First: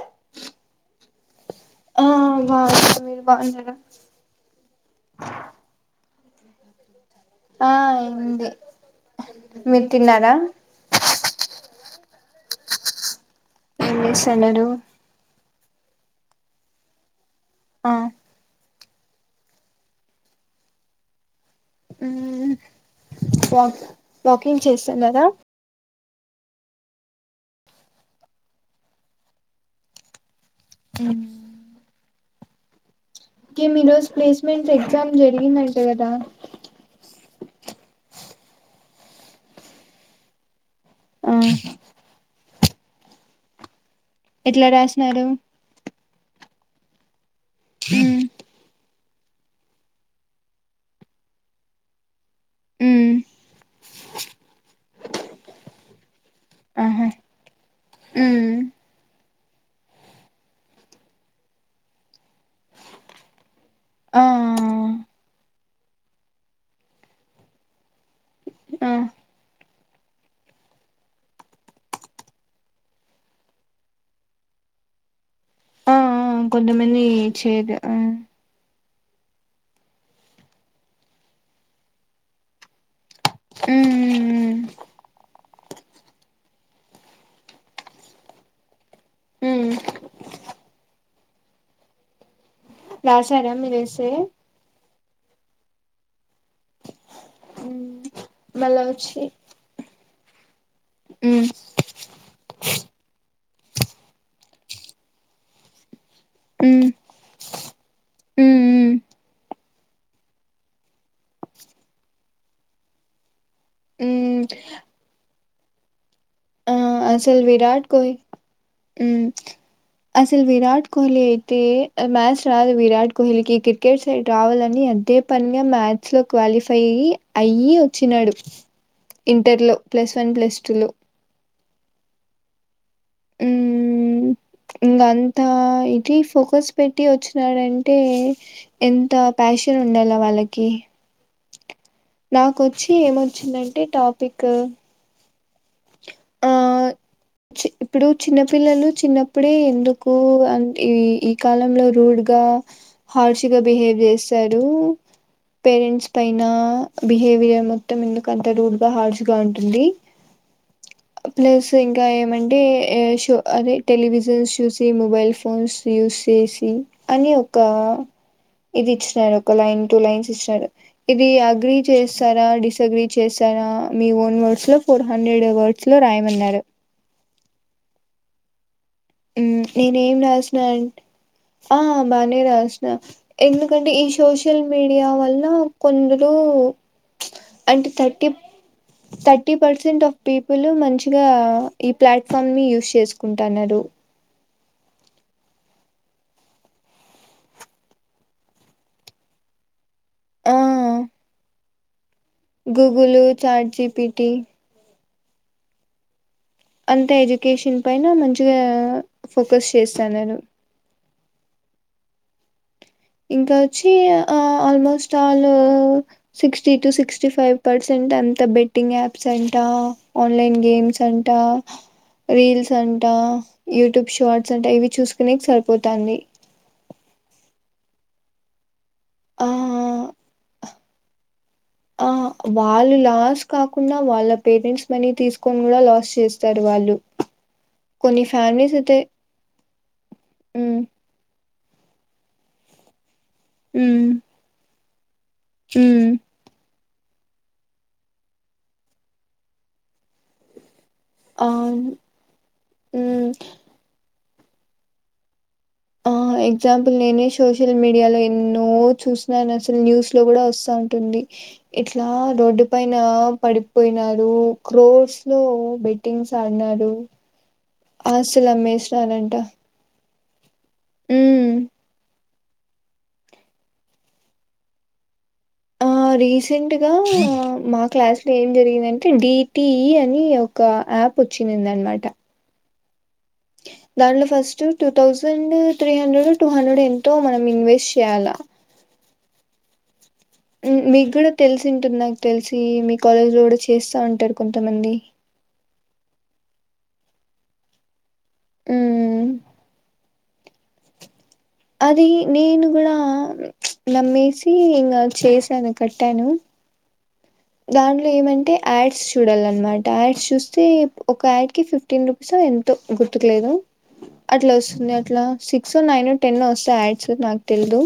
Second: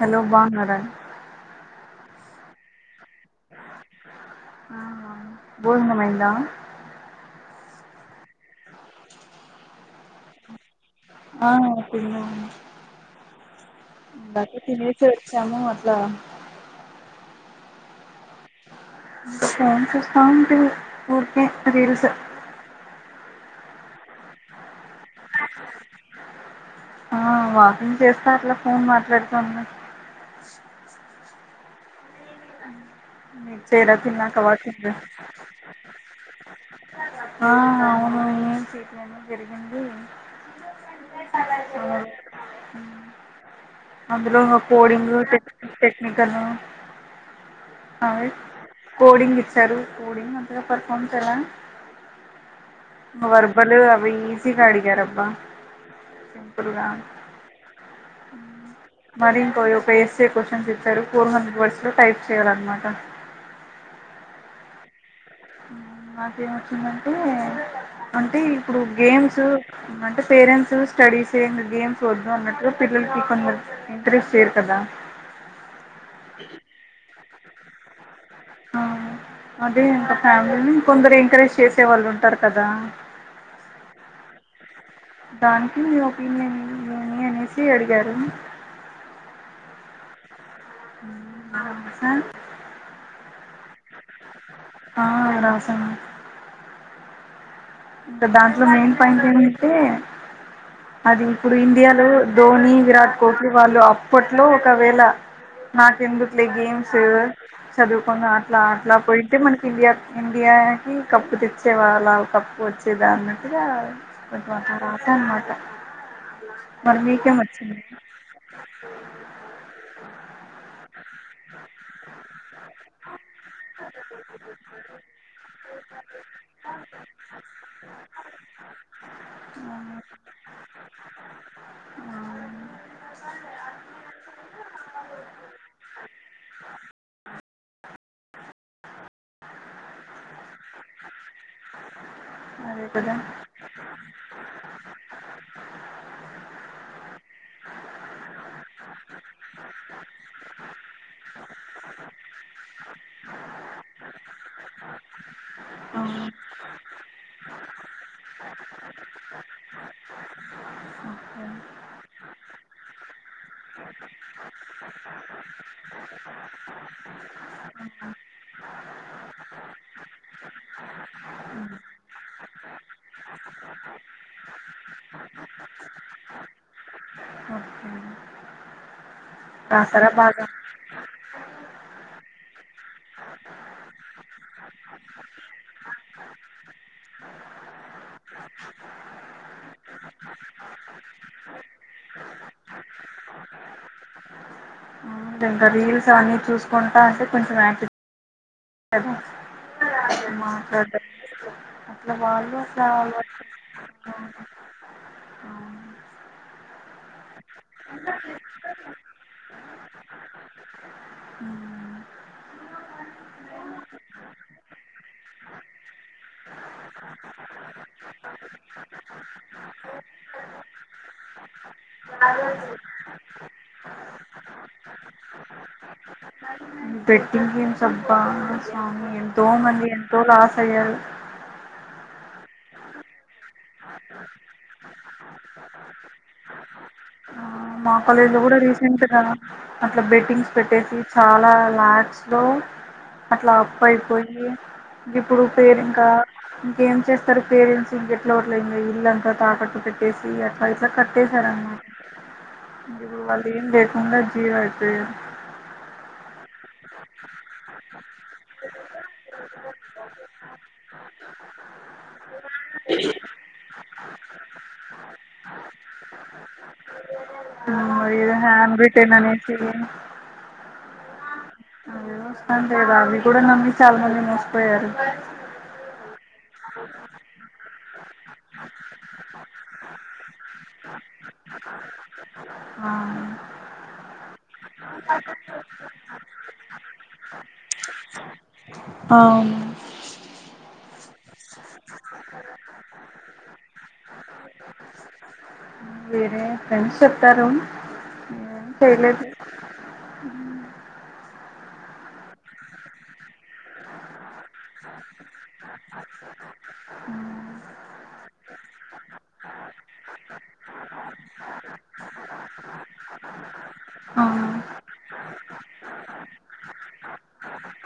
Hello బావున్నారా ఆ బాగు మీరు బాగున్నార ఇలా ఆ ఐంది మీరు తిన్నారా. ఆ తిన్నం ఏం బక చేస్తున్నారు తినేసి వచ్చాము. ఇలా ఆ సౌండ్స్ వస్తా ఉంటి. ఉం వాక్ వాకింగ్ చేస్తున్నారా. ఆ వాకింగ్ చేస్తా అట్లా ఫోన్ మాట్లాడుతుంది. అ మీరు చేయరా రోజు తిన్నాక ప్లేస్మెంట్ వాకింగు ఎగ్జామ్ జరిగిందంట కదా ఆ అవును, అవును ఇట్లనే జరిగింది. ఆ అ అందులో కోడింగ్ రాసినారు ఇంకాన ఆవు కోడింగ్ ఇచ్చారు. కోడింగ్ అంతగా పర్ఫార్మ్ చేయాలా. మ్మ్ వర్బల్ అవి ఈజీగా అడిగారబ్బా సింపుల్గా ఉమ్ మరి ఇంకో ఒక ఎస్ఏ క్వశ్చన్సు ఇచ్చారు. పూర్వ రివర్స్ లో టైప్ చేయాలన్నమాట. ఆ మాకేం వచ్చిందంటే అంటే ఇప్పుడు ఆ గేమ్స్ అంటే పేరెంట్స్ స్టడీస్ గేమ్స్ వద్దు అన్నట్టు పిల్లలకి కొంతమంది ఇంట్రెస్ట్ చేయరు కదా. ఆ కొంతమంది. చేద్ ఆ అదే అంట ఫ్యామిలీని కొందరు ఎంకరేజ్ చేసే వాళ్ళు ఉంటారు కదా. హ్మ్ ఉమ్ ఉమ్ దానికి మీ ఒపీనియన్ నని అనేసి అడిగారు. ఉమ్ రాసా రాసారా మీరు ఎస్ ఏ ఆ రాసాను. ఇంకా దాంట్లో మళ్ళా మెయిన్ వచ్చి పాయింట్ ఏంటంటే. అది మ్మ్ ఇప్పుడు ఇండియాలో ధోని విరాట్ కోహ్లీ వాళ్ళు అప్పట్లో, ఒకవేళ నాకెందుకు. ఈ మ్మ్ గేమ్స్ చదువుకుని అట్లా మ్మ్ అట్లా పోయింటె మనకి ఇండియా ఇండియాకి కప్పు తెచ్చేవాళ్ళ కప్పు వచ్చేదాన్ని హా మ్మ్ కొంచెం రాసాను అన్నమాట. ఆ అసలు వచ్చింది విరాట్ కోహ్ ఉ అసలు విరాట్ కో లి అయితే మ్యాస్ రాదు విరాట్ కోహ్లీకి క్రికెట్ సైడ్ రావాలని అదే పనిగా మ్యాచ్స్ లో క్వాలిఫై అయ్యి వచ్చినాడు ఇంటర్ లో ప్లస్ వన్ ప్లస్ టూ లో ఆ హ్మ్ ఇంగ అంత న్నాడంటే ఎంత ప్యాషన్ ఉండాల వాళ్ళకి అదే నాకొచ్చి కదా ఏమొచ్చిందంటే టాపిక్ ఆ ఇప్పుడు చిన్నపిల్లలు చిన్నప్పుడే ఎందుకు ఈ ఈ కాలంలో రూడ్గా హార్ష్గా బిహేవ్ చేస్తారు ఆ, పేరెంట్స్ పైన బిహేవియర్ మొత్తం ఎందుకు అంత రూడ్ గా హార్స్ గా ఉంటుంది ఓకే ప్లస్ ఇంకా ఏమంటే షో అదే టెలివిజన్స్ చూసి మొబైల్ ఫోన్స్ యూస్ చేసి అని ఒక ఇది ఇచ్చినారు ఒక లైన్ టు లైన్స్ ఇచ్చినారు ఇది అగ్రి చేస్తారా డిస అగ్రీ చేస్తారా మీ ఓన్ వర్డ్స్ లో ఫోర్ హండ్రెడ్ వర్డ్స్ లో రాయమన్నారు ఓకే నేనే రాసారా ఏం బాగా రాసిన అంటే ఆ బాగానే రాసిన ఎందుకంటే ఈ సోషల్ మీడియా వల్ల కొందరు అంటే thirty thirty percent of people మంచిగా ఈ ప్లాట్ఫామ్ ని యూస్ చేసుకుంటున్నారు. ఇంకా రీల్స్ అన్నీ చూసుకుంటా అంటే కొంచెం [unintelligible] కదా ఆ సరే గూగుల్ చాట్ జిపిటి అంత ఏజ్యుకేషన్ పైన మంచిగా ఫోకస్ చేస్తున్నారు. ఇంకా వచ్చి almost all sixty to sixty five percent అంత బెట్టింగ్ యాప్స్ అంట ఆన్లైన్ గేమ్స్ అంట రీల్స్ అంట యూట్యూబ్ షార్ట్స్ అంట ఇవి చూసుకునేకి సరిపోతుంది బెట్టింగ్ గేమ్స్ అబ్బా స్వామి ఎంతో ఆ మంది ఎంతో లాస్ అయ్యారు ఆ వాళ్ళు లాస్ కాకుండా వాళ్ళ పేరెంట్స్ మనీ తీసుకొని కూడా లాస్ చేస్తారు వాళ్ళు ఆ మా కొన్ని కాలేజ్ లో కూడా ఫ్యామిలీస్ రీసెంట్ అయితే కద అట్లా బెట్టింగ్స్ ఉమ్ పెట్టేసి చాలా లాక్స్లో అట్లా పోయి ఉమ్ పోయి ఇప్పుడు పేరు ఇంకా ఉమ్ ఏం చేస్తారు పేరెంట్స్ ఇంకెట్లో గట్ల ఇల్లుఅంతా తాకట్టు పెట్టేసి అట్లా కట్టేశారు ఆ అనమాట ఇప్పుడు ఉమ్ వాళ్ళు ఎమ్ లేకుండా ఇంగ జీరో అయితే ఆ ఎగ్జాంపుల్ నేనే సోషల్ మీడియాలో ఎన్నో చూసినాను అసలు న్యూస్ లో కూడా వస్తా ఉంటుంది ఇట్లా రోడ్డు పైన పడిపోయినారు క్రోట్స్ లో బెట్టింగ్స్ ఆడినరు హా బ్రిటెన్ అనేసి హు చూస్తాం కదా అవి కూడా నమ్మి చాలా మంది మోసిపోయారు ఆ రీసెంట్గా మా క్లాస్ లో ఏం జరిగిందంటే డిటిఈ అని ఒక యాప్ వచ్చింది అనమాట ఆ దాంట్లో first two thousand three hundred two hundred ఎంతో మనం ఇన్వెస్ట్ చేయ్యాలా అవున మీకు కూడా తెలిసి ఉంటుంది నాకు తెలిసి మీ కాలేజ్ లో కూడా చేస్తా ఉంటారు కొంతమంది ఎం చెప్తారు అ చేలేదు మ్మ్ అది నేను కూడా నమ్మేసి ఇంకా చేశాను కట్టాను దాంట్లో ఏమంటే యాడ్స్ చూడాలన్నమాట యాడ్స్ చూస్తే ఒక యాడ్ క ఫిఫ్టీన్ రూపీస్ ఎ గుర్తుకలేదు అట్లా వస్తుంది అట్లా సిక్స్ నైన్ టెన్ వస్తా యాడ్స్ నాకు తెలిదు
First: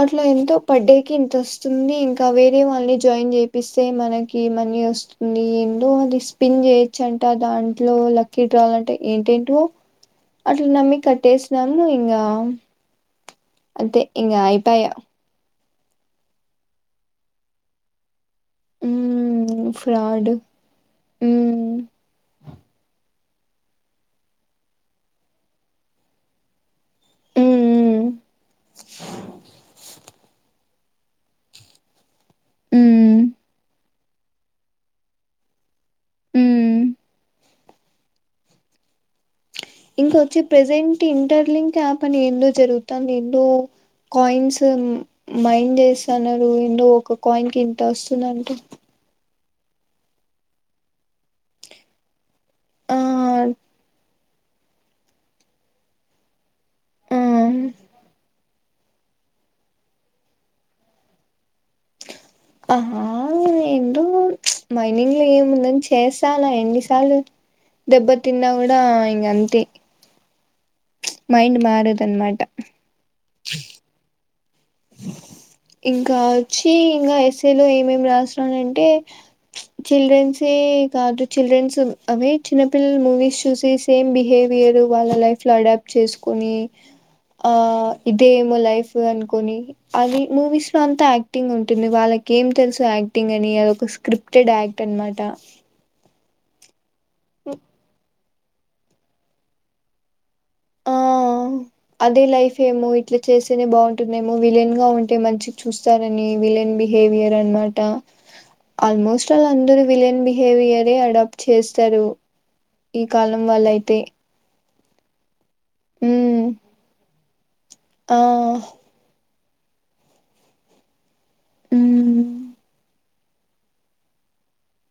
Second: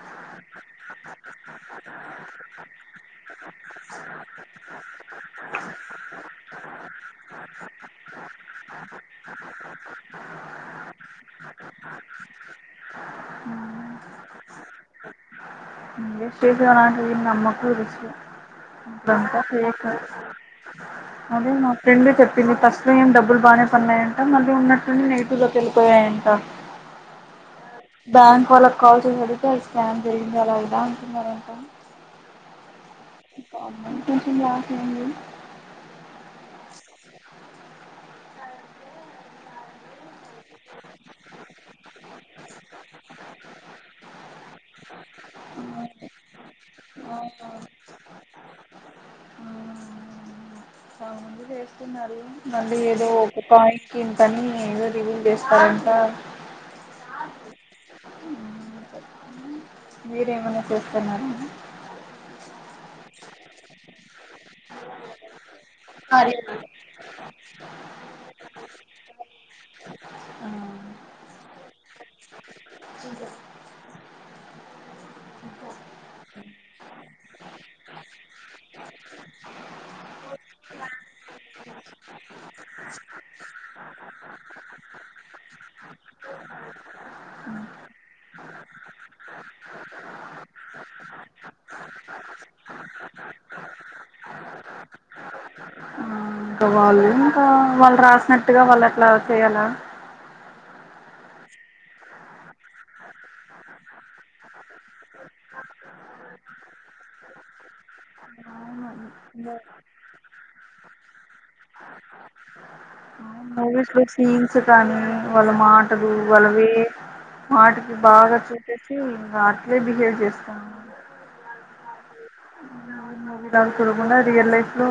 అట్లా ఎంతో పర్డే క ఇంత వస్తుంది ఇంకా వే తే వాళ్ళని జాయిన్ చేపిస్తే మనకి మనీ వస్తుంది ఏందో అది స్పిన్ చేయొచ్చు అంట దాంట్లో లక్కీ డ్రాల్ అంటే ఏంటేంటో అట్లా నమ్మి కట్టేసినాము ఇంకా అదే ఇంగ ఆయిపయా ట నమ్మకు వి అది అంత మ్మ్ ఫేక్ ఫ్రాడ్ అదే మా మ్మ్ ఫ్రెండ్ చెప్పింది ఫస్ట్ లో ఏ డబ్బులు బాగానే పన్నాయంట మళ్ళీ ఉన్నట్టుని నెైటి లో వెళ్ళిపోయాయంట మ్మ్ బ్యాంక్ వాళ్ళకి కాల్ అడిగితే స్కామ్ జరిగింది అలా అంది అ హ మారేకం ఉమ్ తుంచి హ్మ్మ్ ఇంకొచ్చి ప్రెజెంట్ ఇంటర్ లింక్ యాప్ అని ఎందో జరుగుతుంది ఎందో కాయిన్స్ మైం చేస్తున్నారు ఎందో ఒక కాయిన్ కి చాలా ఇంత వస్తుందింటే మంది చేస్తున్నారు మళ్ళీ ఆ ఏదో కానీ ఏదో రివ్యూల్ చేస్తారంట ఆ మీరేమైన్నా చేస్తున్నారా ఆహా ఏ మైనింగ్ లో ఏముందని చేసాలె ఎన్నిసార్లు దెబ్బ తిన్నా కూడా ఇంగ అంతే మైండ్ మారదనమాట [unintelligible] ఇంకా వచ్చి ఇంకా ఎస్సఏలో ఏమేం రాసినానంటే ఇచ్ చిల్డ్రన్సే కాదు చిల్డ్రన్స్ అవే చిన్నపిల్లలు మూవీస్ చూసి సేమ్ బిహేవియర్ వాళ్ళ లైఫ్ లో అడాప్ట్ చేసుకోని ఆ ఇదేమో లైఫ్ అను కొన్ని అది మూవీస్ లో అంతా యాక్టింగ్ ఉంటుంది వాళ్ళకి ఏం తెలుసు యాక్టింగ్ అని అది ఒక స్క్రిప్టెడ్ యాక్ట్ అన్నమాట ఆ వాళ్ళు ఇంకా వాళ్ళు రాసినట్ ఇదిగో వాళ్ళు అట్లా చేయాలా ఆ అదే లైఫ్ ఏమో ఇట్లా చేస్తేనే బాగుంటుందేమో విలన్ గా ఉంటే మంచి చూస్తారని విలన్ బిహేవియర్ అనమాట ఆల్మోస్ట్ వాళ్ళందరూ విలన్ బిహేవియరే అడాప్ట్ చేస్తారు ఇక్ కాలం వాళ్ళ అయితే ఈ దాన్ని వాళ్ళ మాటలు వాళ్ళ వే మాటికి ఆ బాగా చూపేసి ఇంగా బిహేవ్ చేస్తాను ఉమ్మ్ అంత చూడకుండా రియల్ లైఫ్లో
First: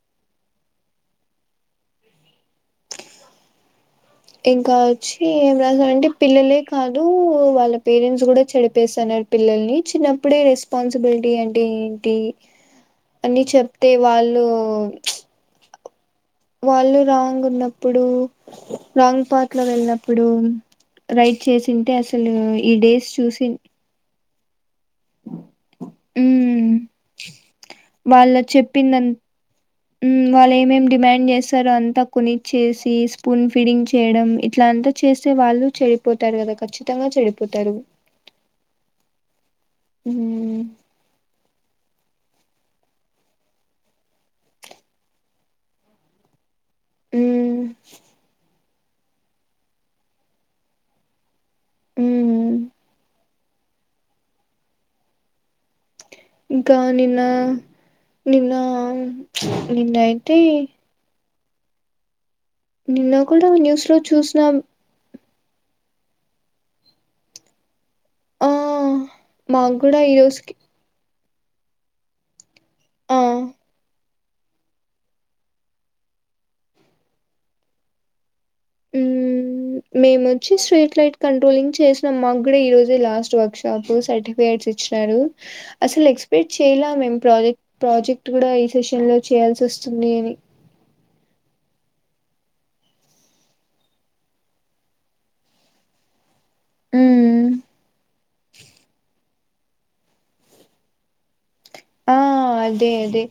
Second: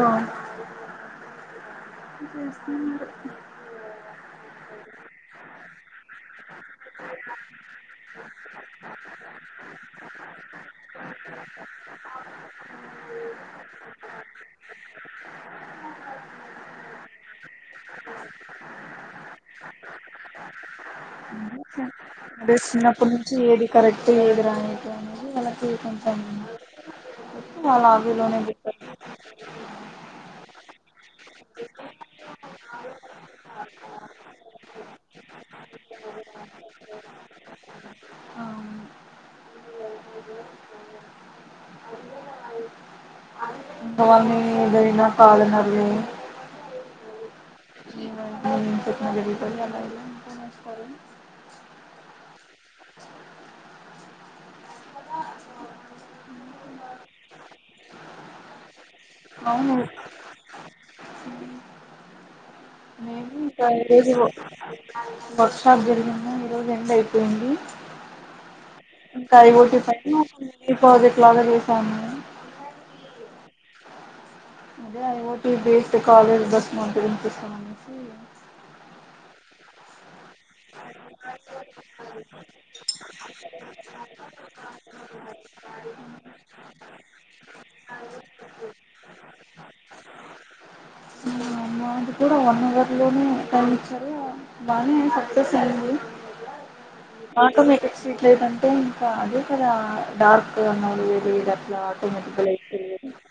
[inaudible] ఇంకా ఓచ్చి ఏం రాదు అంటే పిల్లలే కాదూ, వాళ్ళ పేరెంట్స్ కూడా చెడిపేసన్నా పిల్లల్ని చిన్నప్పుడే రెస్పాన్సిబిలిటీ అంటే ఏంటి, అని చెప్తే వాళ్ళు. వాళ్ళు రాంగ్ ఉన్నప్పుడు, రాంగ్ పాట్ లో వెళ్ళినప్పుడు, రైట్ చేసింటే అస. ఎల్లిన అదే ఈ డేస్ చిన్నప్పటి నుంచి చూసి. ఏది కరెక్ట్ ఏది రాంగ్ అని ఉమ్ వాళ్ళ వాళ్ళకి. చెప్పిందం [inaudible] ఉమ్ వాళ్ళ ఏమేమి డిమాండ్ చేస్తారో అంతా కొనిచ్చేసి, స్పూన్ ఫిడింగ్ చేయడం ఇట్లా అంతా చేస్తే వాళ్ళు చెడిపోతారు కదా ఖచ్చితంగా చెడిపోతారు. ఉమ్. కాని ఏదైనా కాలనవి. ఉమ్. [inaudible] ఉమ్. ఇంకా నిన్న, నిన్న అ అవును నిన్నయితే. నిన్న. మేము కొందర్ ఇంకా న్యూస్ లో ఈరోజు చూసినాం. వర్క్ షాప్ జరిగింది ఈరోజు ఎండ్ అయిపోయింది. ఆ ఇంకా మాకు ఐఓటి కూడా ఈ పైన రోజుకి డిపాజిట్. బాగా చేశాము. ఆ what's this college bus man. ఉమ్ మేమొచ్చి స్ట్రీట్ లైట్ కంట్రోలింగ్ చేసిన మాకు కూడా, ఈ రోజే లాస్ట్ వర్క్షాప్ సర్టిఫికేట్స్ ఇచ్చిరు, అసలు ఎక్స్పెక్ట్ చేయల మేము ప్రాజెక్ట్, ప్రాజెక్ట్ కూడా ఈ సెషన్ లో చేయాల్సి వస్తుంది అని. పని లోనే పని ఇచ్చారు బానే సక్సెస్ అయింది. ఉమ్ మాట మకప్ చేయలేదంటే ఇంకా అది. డార్క్ అన్న ఇది ఏ ఇట్లా. ఆ అదే మక్కాలేసింది. అదే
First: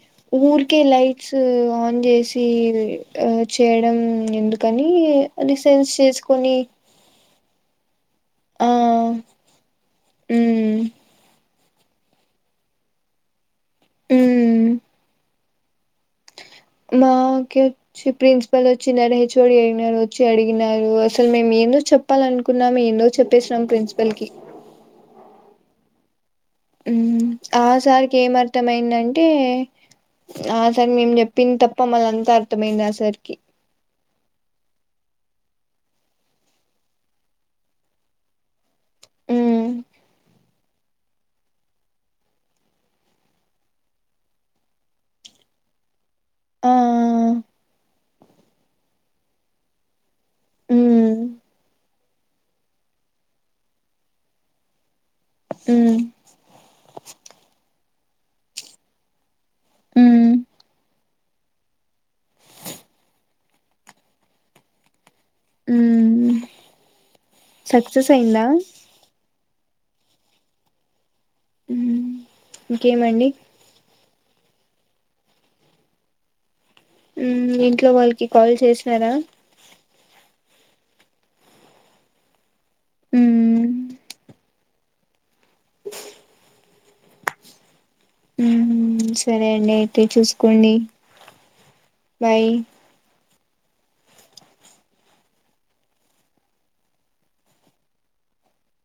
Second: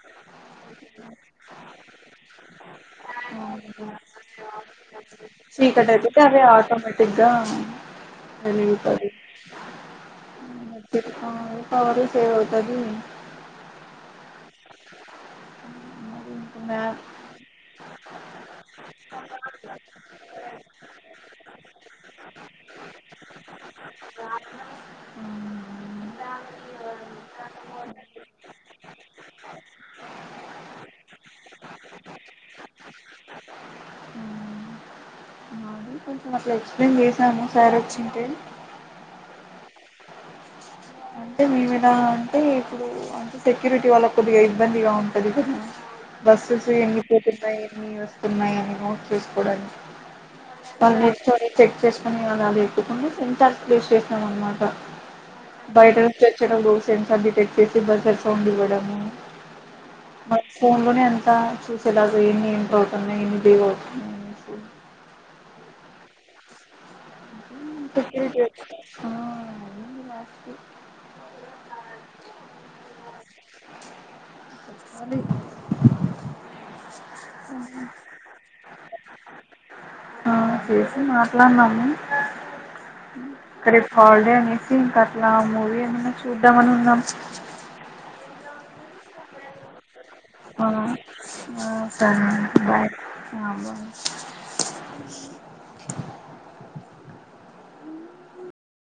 ఊరికే లైట్స్ ఆన్ చేసి అ చేయడం ఎందుకనీ. చీకటైతే గదే ఆటోమేటిక్గా. ఆ ఉమ్ [unintelligible] అరు సేవ్ అవుతది. ఉమ్. మరి ఇంకా మ్యాప్ మా కె. ప్రిన్సిపల్ వొచ్చి హెచ్ఓడి వొచ్చు అడిగినారు అసలు మేము ఏందో చెప్పాలనుకున్నాం ఏందో చెప్పేసినం ప్రిన్సిపల్ కి. ఉమ్ ఆ సారికి ఏం అర్థమైందంటే, ఆ తన్ మేము చెప్పింది తప్ప మళ్ళ అంతా అర్థమయింది ఆసరికి. మాది కొంచెం అట్లా ఎక్సప్లేన్ చేశాము సార్ వచ్చింటే. ఉమ్ అంటే మేమేలా అంటే, ఇప్పుడు అంటే సెక్యూరిటీ వాళ్ళ కొద్దిగా ఇబ్బందిగా ఉంటది గదా, బస్సెస్ ఆ ఎంగిపోతున్నాయి ఎన్ని వస్తున్నాయి అన్నీ నోట్ చేసుకోవడానికి. వాళ్ళు ఉమ్ ఎక్సపోట్ చెక్ చేసుకుని అలా లేపుకుని మం కల్పులేస్ చేసాం అన్నమాట. ఉమ్ [unintelligible] సిటి బజర్ సౌండ్ ఇవ్వడము, ఉమ్ మ ఫోన్ లోనే అంత, చూసేలాగా ఎన్ని ఏంట్రా అవుతున్నాయి ఎన్ని జోరో అవుతున్నా. ఉమ్ సక్సెస్ సెక్కురీ అయిందా వొచ్చిందా ఆ. ఊ వాస్కి ఇంకేమండి అలీ ఊ ఇంట్లో వాళ్ళకి కాల్ చేసినారా ఆ చేసి మాట్లాడినాము రేప్ హాల్ డే అనేసి ఇంకా గా మూవీ ఏమన్నా చూద్దామని ఉన్ గం ఊ సరే అండి ఆ చూసుకోండి ఆ సరే బాయ్ ఆ బాయ్